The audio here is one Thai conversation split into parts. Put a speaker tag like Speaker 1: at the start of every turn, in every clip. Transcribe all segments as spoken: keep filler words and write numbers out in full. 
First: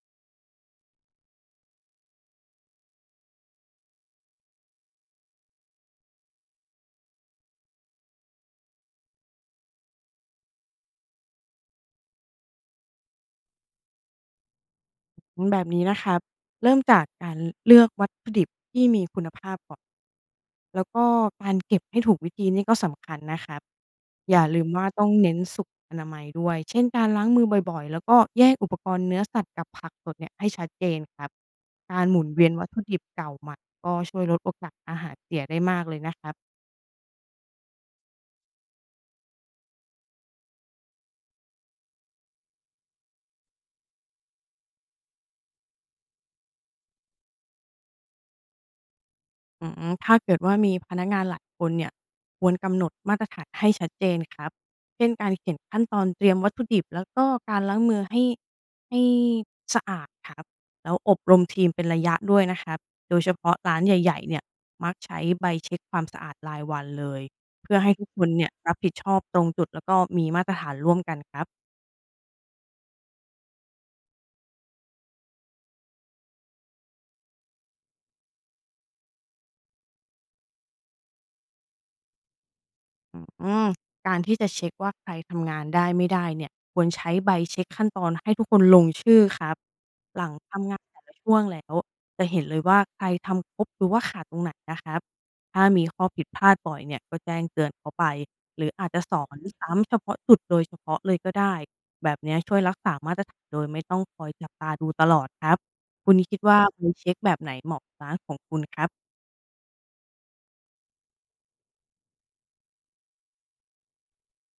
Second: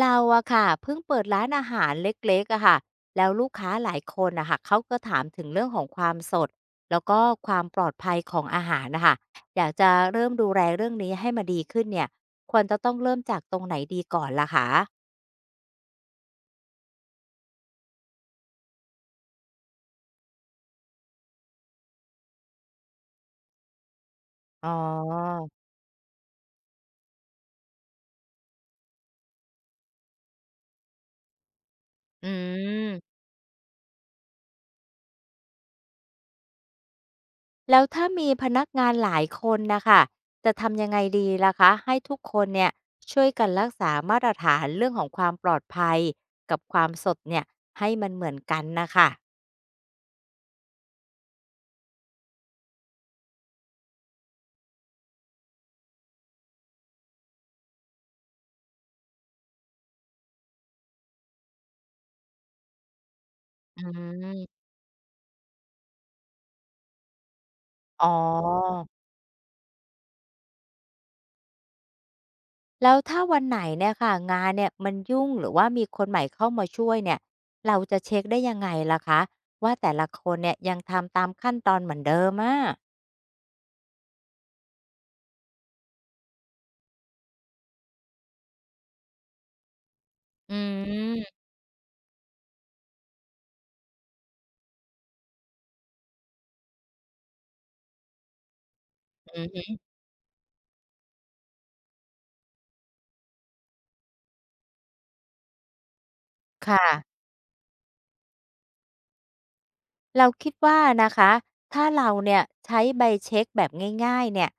Speaker 1: เราอะค่ะเพิ่งเปิดร้านอาหารเล็กๆอะค่ะแล้วลูกค้าหลายคนอะค่ะเขาก็ถามถึงเรื่องของความสดแล้วก็ความปลอดภัยของอาหารนะคะอยากจะเริ่มดูแลเรื่องนี้ให้มันดีขึ้นเนี่ยควรจะต้องเริ่มจากตรงไหนดีก่อนล่ะคะ
Speaker 2: แบบนี้นะครับเริ่มจากการเลือกวัตถุดิบที่มีคุณภาพก่อน แล้วก็การเก็บให้ถูกวิธีนี่ก็สำคัญนะครับอย่าลื
Speaker 1: อ๋อ
Speaker 2: มไม้ด้วย เช่นการล้างมือบ่อยๆ แล้วก็แยกอุปกรณ์เนื้อสัตว์กับผักสดเนี่ยให้ชัดเจนครับ การหมุ
Speaker 1: อื
Speaker 2: นเวียนวัตถุดิบ
Speaker 1: ม
Speaker 2: เก่าใหม่ก็ช่วยลดโอกาสอาหารเสียได้มากเลยนะครับ
Speaker 1: แล้วถ้ามีพนักงานหลายคนนะคะจะทำยังไงดีล่ะคะให้ทุกคนเนี่ยช่วยกันรักษามาตรฐานเรื่องของความปลอดภัยกับความสดเนี่ยให้มันเหมือนกันนะคะ
Speaker 2: อืมถ้าเกิดว่ามีพนักงานหลายคนเนี่ยควรกำหนดมาตรฐานให้ชัดเจนครับเช่นการเขียนขั้นตอนเตรียมวัตถุดิบแล้วก็การล้างมือให้ให้สะอาดครับแล้วอบรมทีมเป็นระยะด้วยนะครับโดยเฉพาะร้า
Speaker 1: อื
Speaker 2: นใหญ่ๆเนี่ย
Speaker 1: ม
Speaker 2: มักใช้ใบเช็กความสะอาดรายวันเลยเพื่อให้
Speaker 1: อ๋
Speaker 2: ทุ
Speaker 1: อ
Speaker 2: กคนเนี่ยรับผิดชอบตรงจุดแล้วก็มีมาตรฐานร่วมกันครับ
Speaker 1: แล้วถ้าวันไหนเนี่ยค่ะงานเนี่ยมันยุ่งหรือว่ามีคนใหม่เข้ามาช่วยเนี่ยเราจะเช็คได้ยังไงล่ะคะว่าแต่ละคนเนี่ยยังทำตามขั้นตอนเหมือนเดิมอ่ะ
Speaker 2: อืมการที่จะเช็กว่าใครทำงานได้ไม่ได้เนี่ยควรใช้ใบเช็กขั้นตอนให้ทุกคนลงชื่อครับหลัง
Speaker 1: อื
Speaker 2: ทำงานแต่ละช่ว
Speaker 1: ม
Speaker 2: งแล้วจะเห็นเลยว่าใครทำครบหรือว่าขาดตรงไหนนะครับถ้ามีข้อผิดพลาดบ่อยเนี่ยก็แจ้งเตือนเขาไปหรืออาจจะสอน
Speaker 1: อืม
Speaker 2: ซ้ำเฉพาะจุดโดยเฉพาะเลยก็ได้แบบเนี้ยช่วยรักษามาตรฐานโดยไม่ต้องคอยจับตาดูตลอดครับคุณคิดว่าใบ
Speaker 1: ค่ะ
Speaker 2: เช็กแบบไหนเหมาะกับร้านของคุณครับ
Speaker 1: เราคิดว่านะคะถ้าเราเนี่ยใช้ใบเช็คแบบง่ายๆเนี่ย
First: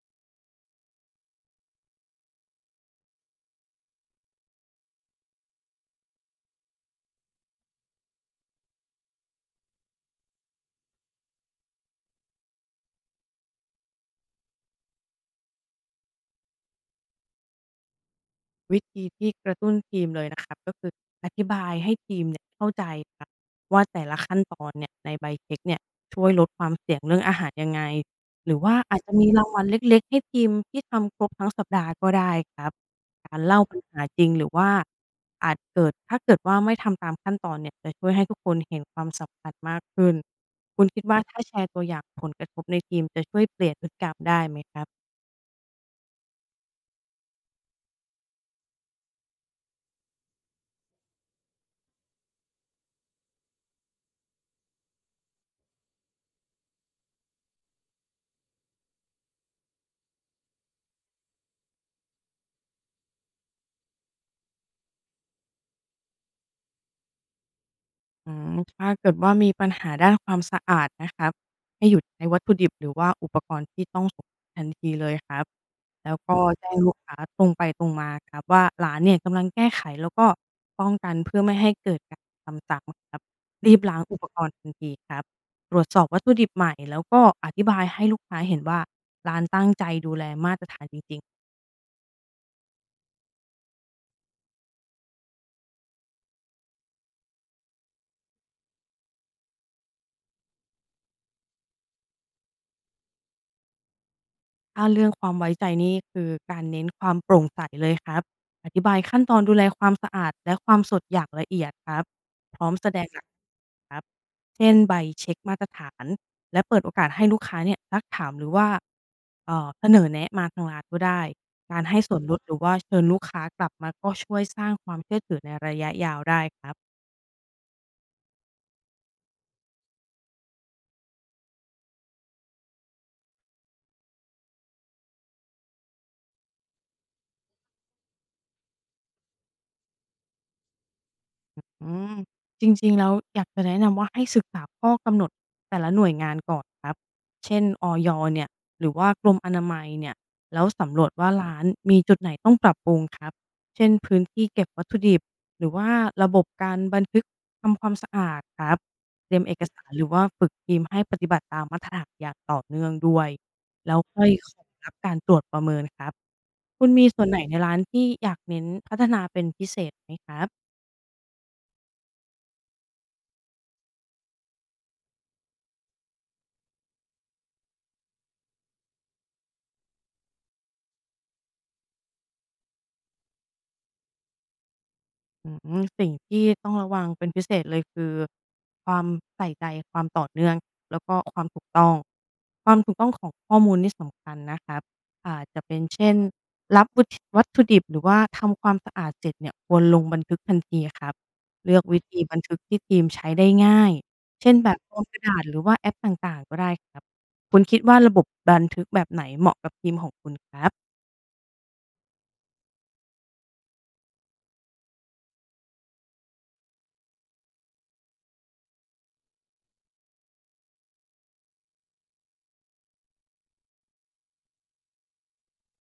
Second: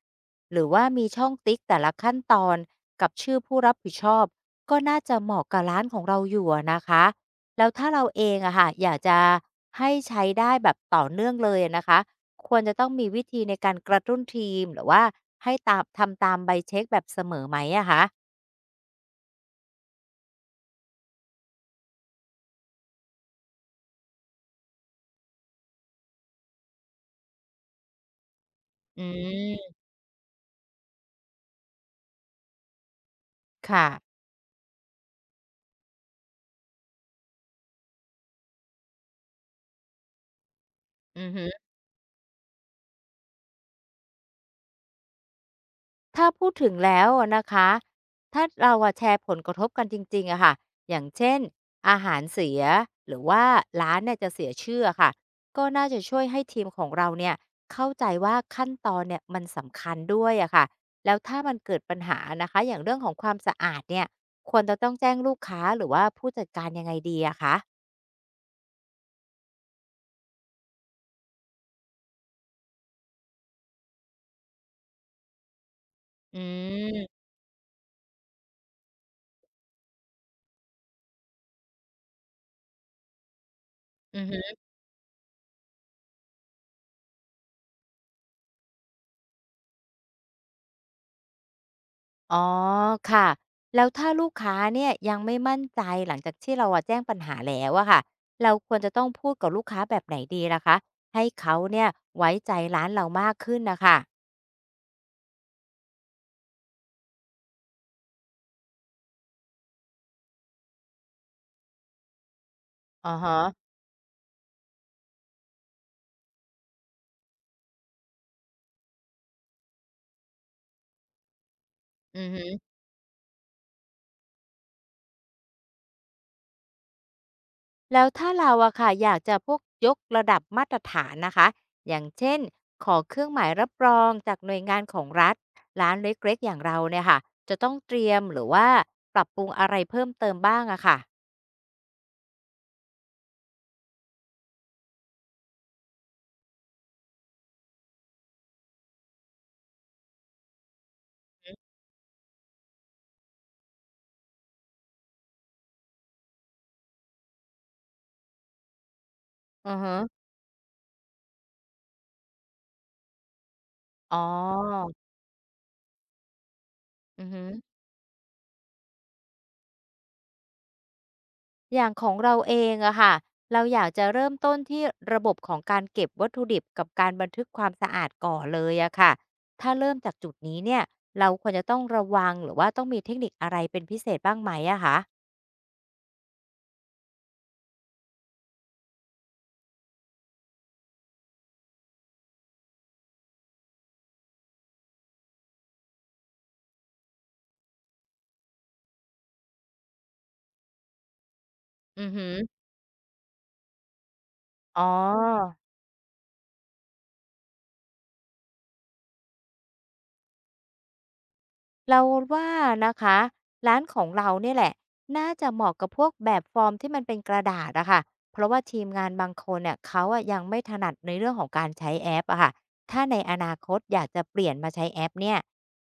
Speaker 1: หรือว่ามีช่องติ๊กแต่ละขั้นตอนกับชื่อผู้รับผิดชอบก็น่าจะเหมาะกับร้านของเราอยู่อะนะคะแล้วถ้าเราเองอะค่ะอยากจะให้ใช้ได้แบบต่อเนื่องเลยอะนะคะควรจะต้องมีวิธีในการกระตุ้นทีมหรือว่าให้ตามทำตามใบเช็คแบบเสมอไหมอะคะ
Speaker 2: วิธีที่กระตุ้นทีมเลยนะครับก็คืออธิบายให้ทีมเนี่ยเข้าใจครับว่าแต่ละขั้นตอนเนี่ยในใบเช็คเนี่ยช่วยลดความเสี่ยงเรื่องอาหารยังไงหรือว่าอา
Speaker 1: อื
Speaker 2: จจะมีรางวัล
Speaker 1: ม
Speaker 2: เล็กๆให้ทีมที่ทำครบทั้งสัปดาห์ก็ได้ครับการเล่าปัญ
Speaker 1: ค่ะ
Speaker 2: หาจริงหรือว่าอาจเกิดถ้าเกิดว่าไม่ทำตามขั้นตอนเนี่ยจะช่วยให้ทุกคนเห็นความสำคัญมากขึ้นคุณคิด
Speaker 1: อื
Speaker 2: ว่า
Speaker 1: อ
Speaker 2: ถ้า
Speaker 1: ฮึ
Speaker 2: แชร์ตัวอย่างผลกระทบในทีมจะช่วยเปลี่ยนพฤติกรรมได้ไหมครับ
Speaker 1: ถ้าพูดถึงแล้วอะนะคะ ถ้าเราอะแชร์ผลกระทบกันจริงๆอะค่ะอย่างเช่นอาหารเสียหรือว่าร้านเนี่ยจะเสียชื่ออะค่ะ ก็น่าจะช่วยให้ทีมของเราเนี่ยเข้าใจว่าขั้นตอนเนี่ยมันสำคัญด้วยอะค่ะแล้วถ้ามันเกิดปัญหานะคะ อย่างเรื่องของความสะอาดเนี่ย ควรจะต้องแจ้งลูกค้าหรือว่าผู้จัดการยังไงดีอะคะ
Speaker 2: อืมถ้าเกิดว่ามีปัญหาด้านความสะอาดนะครับให้หยุดใช้วัตถุดิบหรือว่าอุปกรณ์ที่ต้องสงสัยทันทีเลยครับแล้วก็
Speaker 1: อื
Speaker 2: แจ้งลูกค้า
Speaker 1: ม
Speaker 2: ตรงไปตรงมาครับว่าร้านเนี่ยกำลังแก้ไขแล้วก็ป้องกันเพื่อไม่ให้เกิดการทำซ้ำครับรีบล้าง
Speaker 1: อื
Speaker 2: อุปกร
Speaker 1: อ
Speaker 2: ณ์ทันทีครับตรวจสอบวัตถุดิบใหม่แล้วก็อธิบายให้ลูกค้าเห็นว่าร้านตั้งใจดูแลมาตรฐานจริงๆ
Speaker 1: อ๋อค่ะแล้วถ้าลูกค้าเนี่ยยังไม่มั่นใจหลังจากที่เราอะแจ้งปัญหาแล้วอะค่ะเราควรจะต้องพูดกับลูกค้าแบบไหนดีล่ะคะให้เขาเนี่ยไว้ใจร้านเรามากขึ้นนะคะ
Speaker 2: ถ้าเรื่องความไว้ใจนี่คือการเน้นความโปร่งใสเลยครับอธิบายขั้นตอนดูแลความสะอาดและความสดอย่างละเอียดครับพร้อมแสด
Speaker 1: อ๋
Speaker 2: ง
Speaker 1: อ
Speaker 2: หลัก
Speaker 1: ฮะ
Speaker 2: ฐานครับเช่นใบเช็คมาตรฐานและเปิดโอกาสให้ลูกค้าเนี่ยซักถามหรือว่าเอ่อเสนอแนะมาทางร้านก็ได้การให้ส่
Speaker 1: อื
Speaker 2: วน
Speaker 1: อ
Speaker 2: ลด
Speaker 1: ฮึ
Speaker 2: หรือว่าเชิญลูกค้ากลับมาก็ช่วยสร้างความเชื่อถือในระยะยาวได้ครับ
Speaker 1: แล้วถ้าเราอะค่ะอยากจะพวกยกระดับมาตรฐานนะคะอย่างเช่นขอเครื่องหมายรับรองจากหน่วยงานของรัฐร้านเล็กๆอย่างเราเนี่ยค่ะจะต้องเตรียมหรือว่าปรับปรุงอะไรเพิ่มเติมบ้างอะค่ะ
Speaker 2: อืมจริงๆแล้วอยากจะแนะนำว่าให้ศึกษาข้อกำหนดแต่ละหน่วยงานก่อนครับเช่นอยเนี่ยหรือว่ากรมอนามัยเนี่ยแล้วสำรวจว่าร้านมีจุดไหนต้องปรับปรุงครับเช่นพื้นที่เก็บวัตถุดิบหรือว่าระบบการบันทึกทำความสะอาดครับเตรียมเอก
Speaker 1: อือ
Speaker 2: สาร
Speaker 1: ฮึ
Speaker 2: หรือว่าฝึกทีมให้ปฏิบัติตามมาตรฐานอย่างต่อเนื่องด้วยแล้ว
Speaker 1: อ๋อ
Speaker 2: ค่อยขอรับการตรวจประเมินครับคุณมีส่
Speaker 1: อื
Speaker 2: ว
Speaker 1: อ
Speaker 2: นไหน
Speaker 1: ฮึ
Speaker 2: ในร้านที่อยากเน้นพัฒนาเป็นพิเศษไหมครับ
Speaker 1: อย่างของเราเองอะค่ะเราอยากจะเริ่มต้นที่ระบบของการเก็บวัตถุดิบกับการบันทึกความสะอาดก่อนเลยอะค่ะถ้าเริ่มจากจุดนี้เนี่ยเราควรจะต้องระวังหรือว่าต้องมีเทคนิคอะไรเป็นพิเศษบ้างไหมอะคะ
Speaker 2: อืมสิ่งที่ต้องระวังเป็นพิเศษเลยคือความใส่ใจความต่อเนื่องแล้วก็ความถูกต้องความถูกต้องของข้อมูลนี่สำคัญนะครับอาจจะเป็นเช่นรับวุฒิวัตถุดิบหรือว่าทำความสะอาดเสร็จเนี่ยควรลงบันทึกทันทีครับเลือกวิ
Speaker 1: อือ
Speaker 2: ธี
Speaker 1: หือ
Speaker 2: บันทึกที่ทีมใช้ได้ง่ายเช่นแบบ
Speaker 1: อ๋
Speaker 2: ฟอร์มกระดาษ
Speaker 1: อ
Speaker 2: หรือว่าแอปต่างๆก็ได้ครับคุณคิดว่าระบบบันทึกแบบไหนเหมาะกับทีมของคุณครับ
Speaker 1: เราว่านะคะร้านของเราเนี่ยแหละน่าจะเหมาะกับพวกแบบฟอร์มที่มันเป็นกระดาษอะค่ะเพราะว่าทีมงานบางคนเนี่ยเขาอะยังไม่ถนัดในเรื่องของการใช้แอปอะค่ะถ้าในอนาคตอยากจะเปลี่ยนมาใช้แอปเนี่ย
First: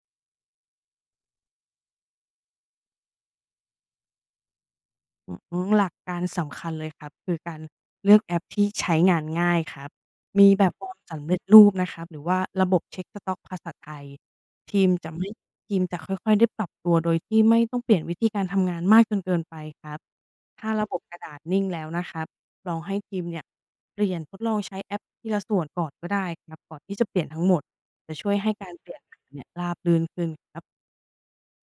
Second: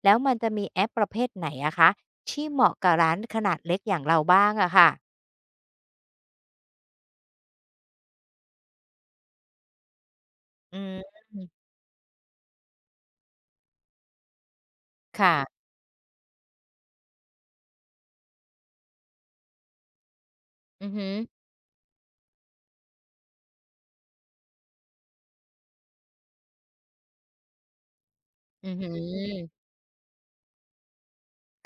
Speaker 1: แล้วมันจะมีแอปประเภทไหนอะคะที่เหมาะกับร้านขนาดเล็กอย่างเราบ้างอะค่ะ
Speaker 2: อืมหลักการสำคัญเลยครับคือการเลือกแอปที่ใช้งานง่ายครับมีแบบ
Speaker 1: อื
Speaker 2: ฟอร์ม
Speaker 1: ม
Speaker 2: สำเร็จรูปนะครับหรือว่าระบบเช็กสต๊อกภาษาไทยทีมจะไม่
Speaker 1: ค่ะ
Speaker 2: ทีมจะค่อยๆได้ปรับตัวโดยที่ไม่ต้องเปลี่ยนวิธีการทำงานมากจนเกินไปครับถ้า
Speaker 1: อื
Speaker 2: ระ
Speaker 1: อ
Speaker 2: บบ
Speaker 1: หื
Speaker 2: ก
Speaker 1: อ
Speaker 2: ระดาษนิ่งแล้วนะครับลองให้ทีมเนี่ยเปลี่ยนทดลองใช้แอปทีละส่วนก่อนก็ได้ครับก่อนที่จะเปลี่ยนทั้งหมดจะช่วยให้กา
Speaker 1: อื
Speaker 2: ร
Speaker 1: อ
Speaker 2: เป
Speaker 1: หือ
Speaker 2: ลี่ยนผ่านเนี่ยราบรื่นขึ้นครับ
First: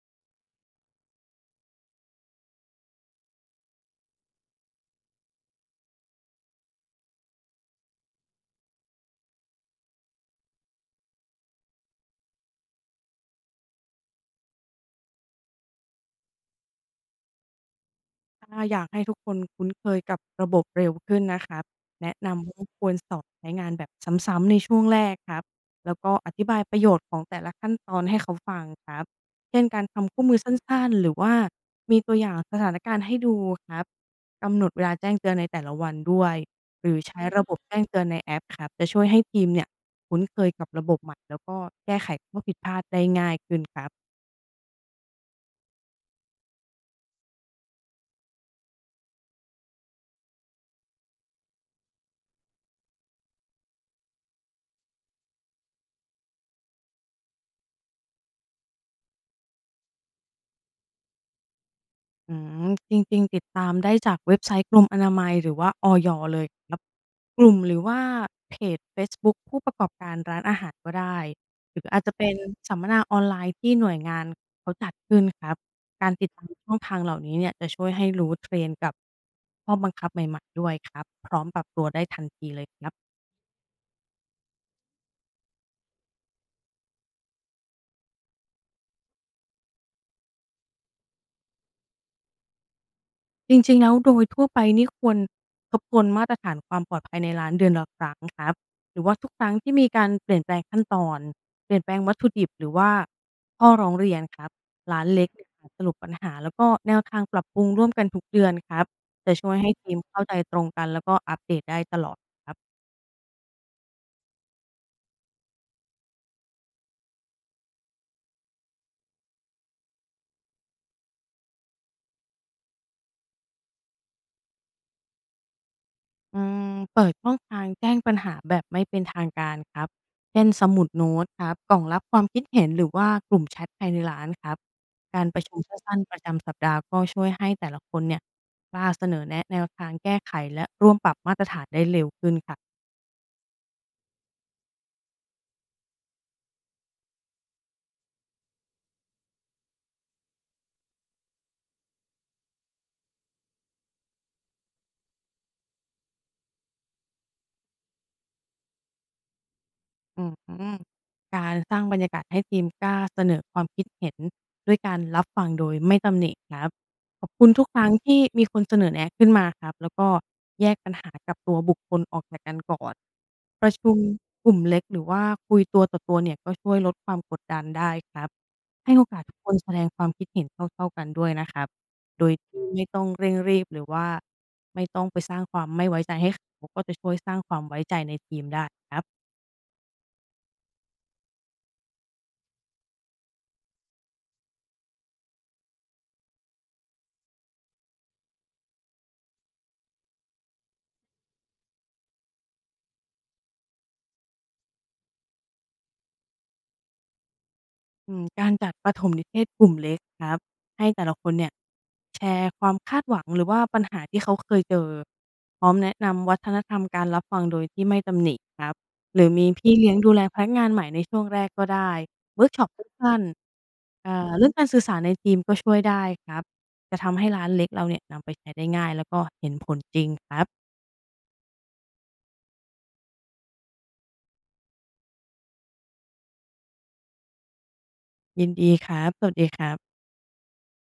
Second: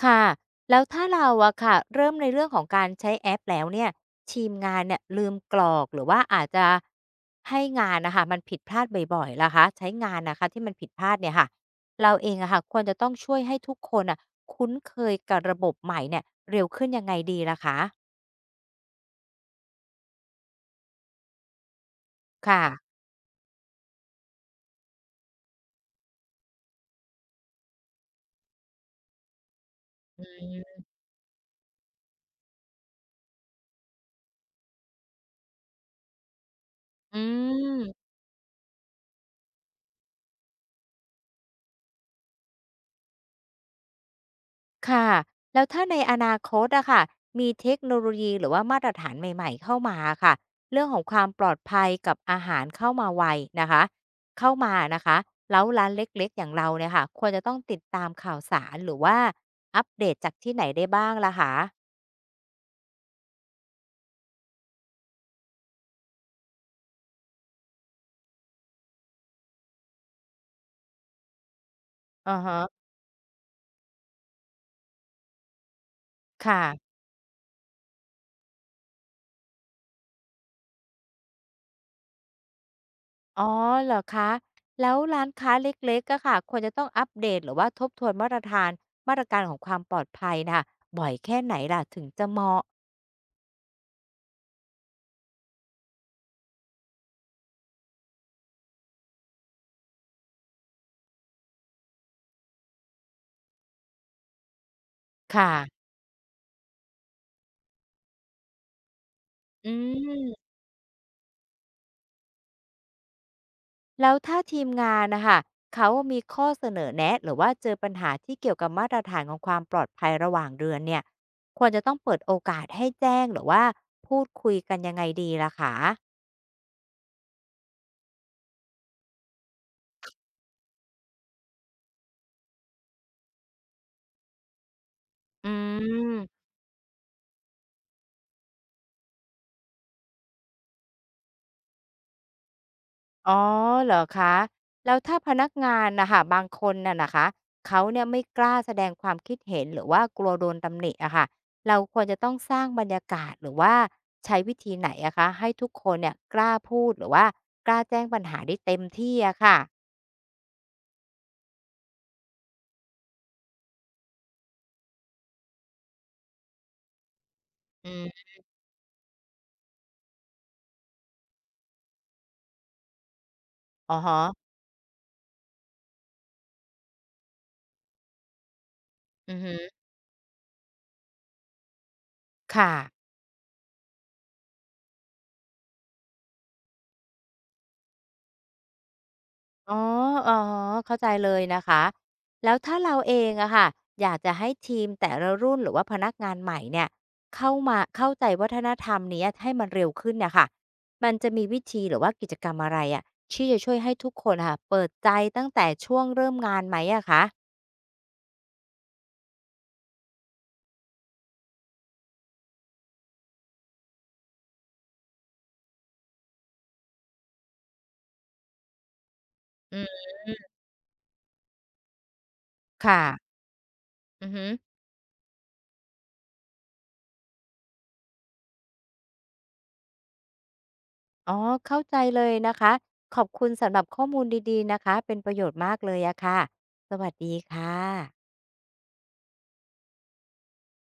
Speaker 1: ค่ะแล้วถ้าเราอะค่ะเริ่มในเรื่องของการใช้แอปแล้วเนี่ยทีมงานเนี่ยลืมกรอกหรือว่าอาจจะให้งานนะค่ะมันผิดพลาดบ่อยๆล่ะคะใช้งานนะคะที่มันผิดพลาดเนี่ยค่ะเราเองอะค่ะควรจะต้องช่วยให้ทุกคนอะคุ้นเคยกับระบบใหม่เนี่ยเร็วขึ้นยังไงดีล่ะคะ
Speaker 2: ถ้าอยากให้ทุกคนคุ้นเคยกับระบบเร็วขึ้นนะครับแนะนำ
Speaker 1: ค่ะ
Speaker 2: ว่าควรสอนใช้งานแบบซ้ำๆในช่วงแรกครับแล้วก็อธิบายประโยชน์ของแต่ละขั้นตอนให้เขาฟังครับเช่นการทำคู่มือสั้นๆหรือว่ามีตัวอย่างสถานการณ์ให้ดูครับกำหนดเวลาแจ้งเตือนในแต่ละวันด้วยหรือ
Speaker 1: อื
Speaker 2: ใช้อืระมบบแจ้
Speaker 1: ม
Speaker 2: งเตือนในแอปครับจะช่วยให้ทีมเนี่ยคุ้นเคยกับระบบใหม่แล้วก็แก้ไขข้อผิดพลาดได้ง่ายขึ้นครับ
Speaker 1: ค่ะแล้วถ้าในอนาคตอะค่ะมีเทคโนโลยีหรือว่ามาตรฐานใหม่ๆเข้ามาค่ะเรื่องของความปลอดภัยกับอาหารเข้ามาไวนะคะเข้ามานะคะแล้วร้านเล็กๆอย่างเราเนี่ยค่ะควรจะต้องติดตามข่าวสารหรือว่าอัปเดตจากที่ไหนได้บ้างล่ะคะ
Speaker 2: อืมจริงๆติดตามได้จากเว็บไซต์กรมอนามัยหรือว่าอยเลยครับกลุ่มหรือว่าเพจเฟซบุ๊กผู้ประกอบการร้านอาหารก็ได้หรืออาจจะ
Speaker 1: อ
Speaker 2: เป็
Speaker 1: อ
Speaker 2: นสัม
Speaker 1: ฮะ
Speaker 2: มนาออนไลน์ที่หน่วยงานเขาจัดขึ้นครับการติดตามช่อง
Speaker 1: ค่ะ
Speaker 2: ทางเหล่านี้เนี่ยจะช่วยให้รู้ เทรนด์ กับข้อบังคับใหม่ๆด้วยครับพร้อมปรับตัวได้ทันทีเลยครับ
Speaker 1: อ๋อเหรอคะแล้วร้านค้าเล็กๆก็ค่ะควรจะต้องอัปเดตหรือว่าทบทวนมาตรฐานมาตรการของความปลอดภัยนะค่ะบ่อยแค่ไหนล่ะถึงจะเหมาะ
Speaker 2: จริงๆแล้วโดยทั่วไปนี่ควรทบทวนมาตรฐานความปลอดภัยในร้านเดือนละครั้งครับหรือว่าทุกครั้งที่มีการเปลี่ยนแปลงขั้นตอนเปลี่ยนแปลงวัตถุดิบหรือว่าข้อร้องเรียนครับร้านเล็กเนี่ย
Speaker 1: ค่ะ
Speaker 2: สรุปปัญหาแล้วก็แนวทางปรับปรุงร่วมกันทุกเดือนครับจะช่วย
Speaker 1: อื
Speaker 2: ให้ทีมเข้าใจ
Speaker 1: ม
Speaker 2: ตรงกันแล้วก็อัปเดตได้ตลอดครับ
Speaker 1: แล้วถ้าทีมงานนะคะเขามีข้อเสนอแนะหรือว่าเจอปัญหาที่เกี่ยวกับมาตรฐานของความปลอดภัยระหว่างเดือนเนี่ยควรจะต้องเปิดโอกาสให้แจ้งหรือว่าพูดคุยกันยังไงดีล่ะคะ
Speaker 2: อืมเปิดช่องทางแจ้งปัญหาแบบไม่เป็นทางการครับเช่นสมุดโน้ตครับกล่องรับความคิดเห็นหรือว่ากลุ่มแชทภายในร้านครับการประ
Speaker 1: อื
Speaker 2: ชุมสั้นๆป
Speaker 1: ม
Speaker 2: ระจำสัปดาห์ก็ช่วยให้แต่ละคนเนี่ยกล้าเสนอแนะแนวทางแก้ไขและร่วมปรับมาตรฐานได้เร็วขึ้นครับ
Speaker 1: อ๋อเหรอคะแล้วถ้าพนักงานนะคะบางคนน่ะนะคะเขาเนี่ยไม่กล้าแสดงความคิดเห็นหรือว่ากลัวโดนตำหนิอะค่ะเราควรจะต้องสร้างบรรยากาศหรือว่าใช้วิธีไหนอะคะให้ทุกคนเนี่ยกล้าพูดหรือว่ากล้าแจ้งปัญหาได้เต็มที่อะค่ะ
Speaker 2: อืมการสร้างบรรยากาศให้ทีมกล้าเสนอความคิดเห็นด้วยการรับฟังโดยไม่ตำหนิครับขอบคุณทุกครั้
Speaker 1: อื
Speaker 2: งที่
Speaker 1: ม
Speaker 2: มีคนเสนอแนะขึ้นมาครับแล้วก็แยกปัญหากับตัวบุคคลออกจากกันก่อนประชุ
Speaker 1: ออ
Speaker 2: ม
Speaker 1: ฮะ
Speaker 2: กลุ่มเล็กหรือว่าคุยตัวต่อตัวเนี่ยก็ช่วยลดความกดดันได้ครับให้โอกาส
Speaker 1: อื
Speaker 2: ทุ
Speaker 1: อ
Speaker 2: กค
Speaker 1: ฮึ
Speaker 2: นแสดงความคิดเห็นเท่าๆกันด้วยนะครับโดยที่
Speaker 1: ค่ะ
Speaker 2: ไม่ต้องเร่งรีบหรือว่าไม่ต้องไปสร้างความไม่ไว้ใจให้เขาก็จะช่วยสร้างความไว้ใจในทีมได้ครับ
Speaker 1: อ๋ออะฮะเข้าใจเลยนะคะแล้วถ้าเราเองอะค่ะอยากจะให้ทีมแต่ละรุ่นหรือว่าพนักงานใหม่เนี่ยเข้ามาเข้าใจวัฒนธรรมเนี้ยให้มันเร็วขึ้นน่ะค่ะมันจะมีวิธีหรือว่ากิจกรรมอะไรอะที่จะช่วยให้ทุกคนอะค่ะเปิดใจตั้งแต่ช่วงเริ่มงานไหมอะคะ
Speaker 2: อืมการจัดประถมนิเทศกลุ่มเล็กครับให้แต่ละคนเนี่ยแชร์ความคาดหวังหรือว่าปัญหาที่เขาเคยเจอพร้อมแนะนำวัฒนธรรมการรับฟังโดยที่ไม่ตำหนิครับหรือมีพี่
Speaker 1: อื
Speaker 2: เลี้ยงดู
Speaker 1: ม
Speaker 2: แลพนักงานใหม่ในช่วงแรกก็ได้เวิร์กช็อป
Speaker 1: ค่ะ
Speaker 2: สั้นๆเอ่
Speaker 1: อื
Speaker 2: อ
Speaker 1: อฮึ
Speaker 2: เรื่องการสื่อสารในทีมก็ช่วยได้ครับจะทำให้ร้านเล็กเราเนี่ยนำไปใช้ได้ง่ายแล้วก็เห็นผลจริงครับ
Speaker 1: อ๋อเข้าใจเลยนะคะขอบคุณสำหรับข้อมูลดีๆนะคะเป็นประโยชน์มากเลยอะค่ะสวัสดีค่ะ
Speaker 2: ยินดีครับสวัสดีครับ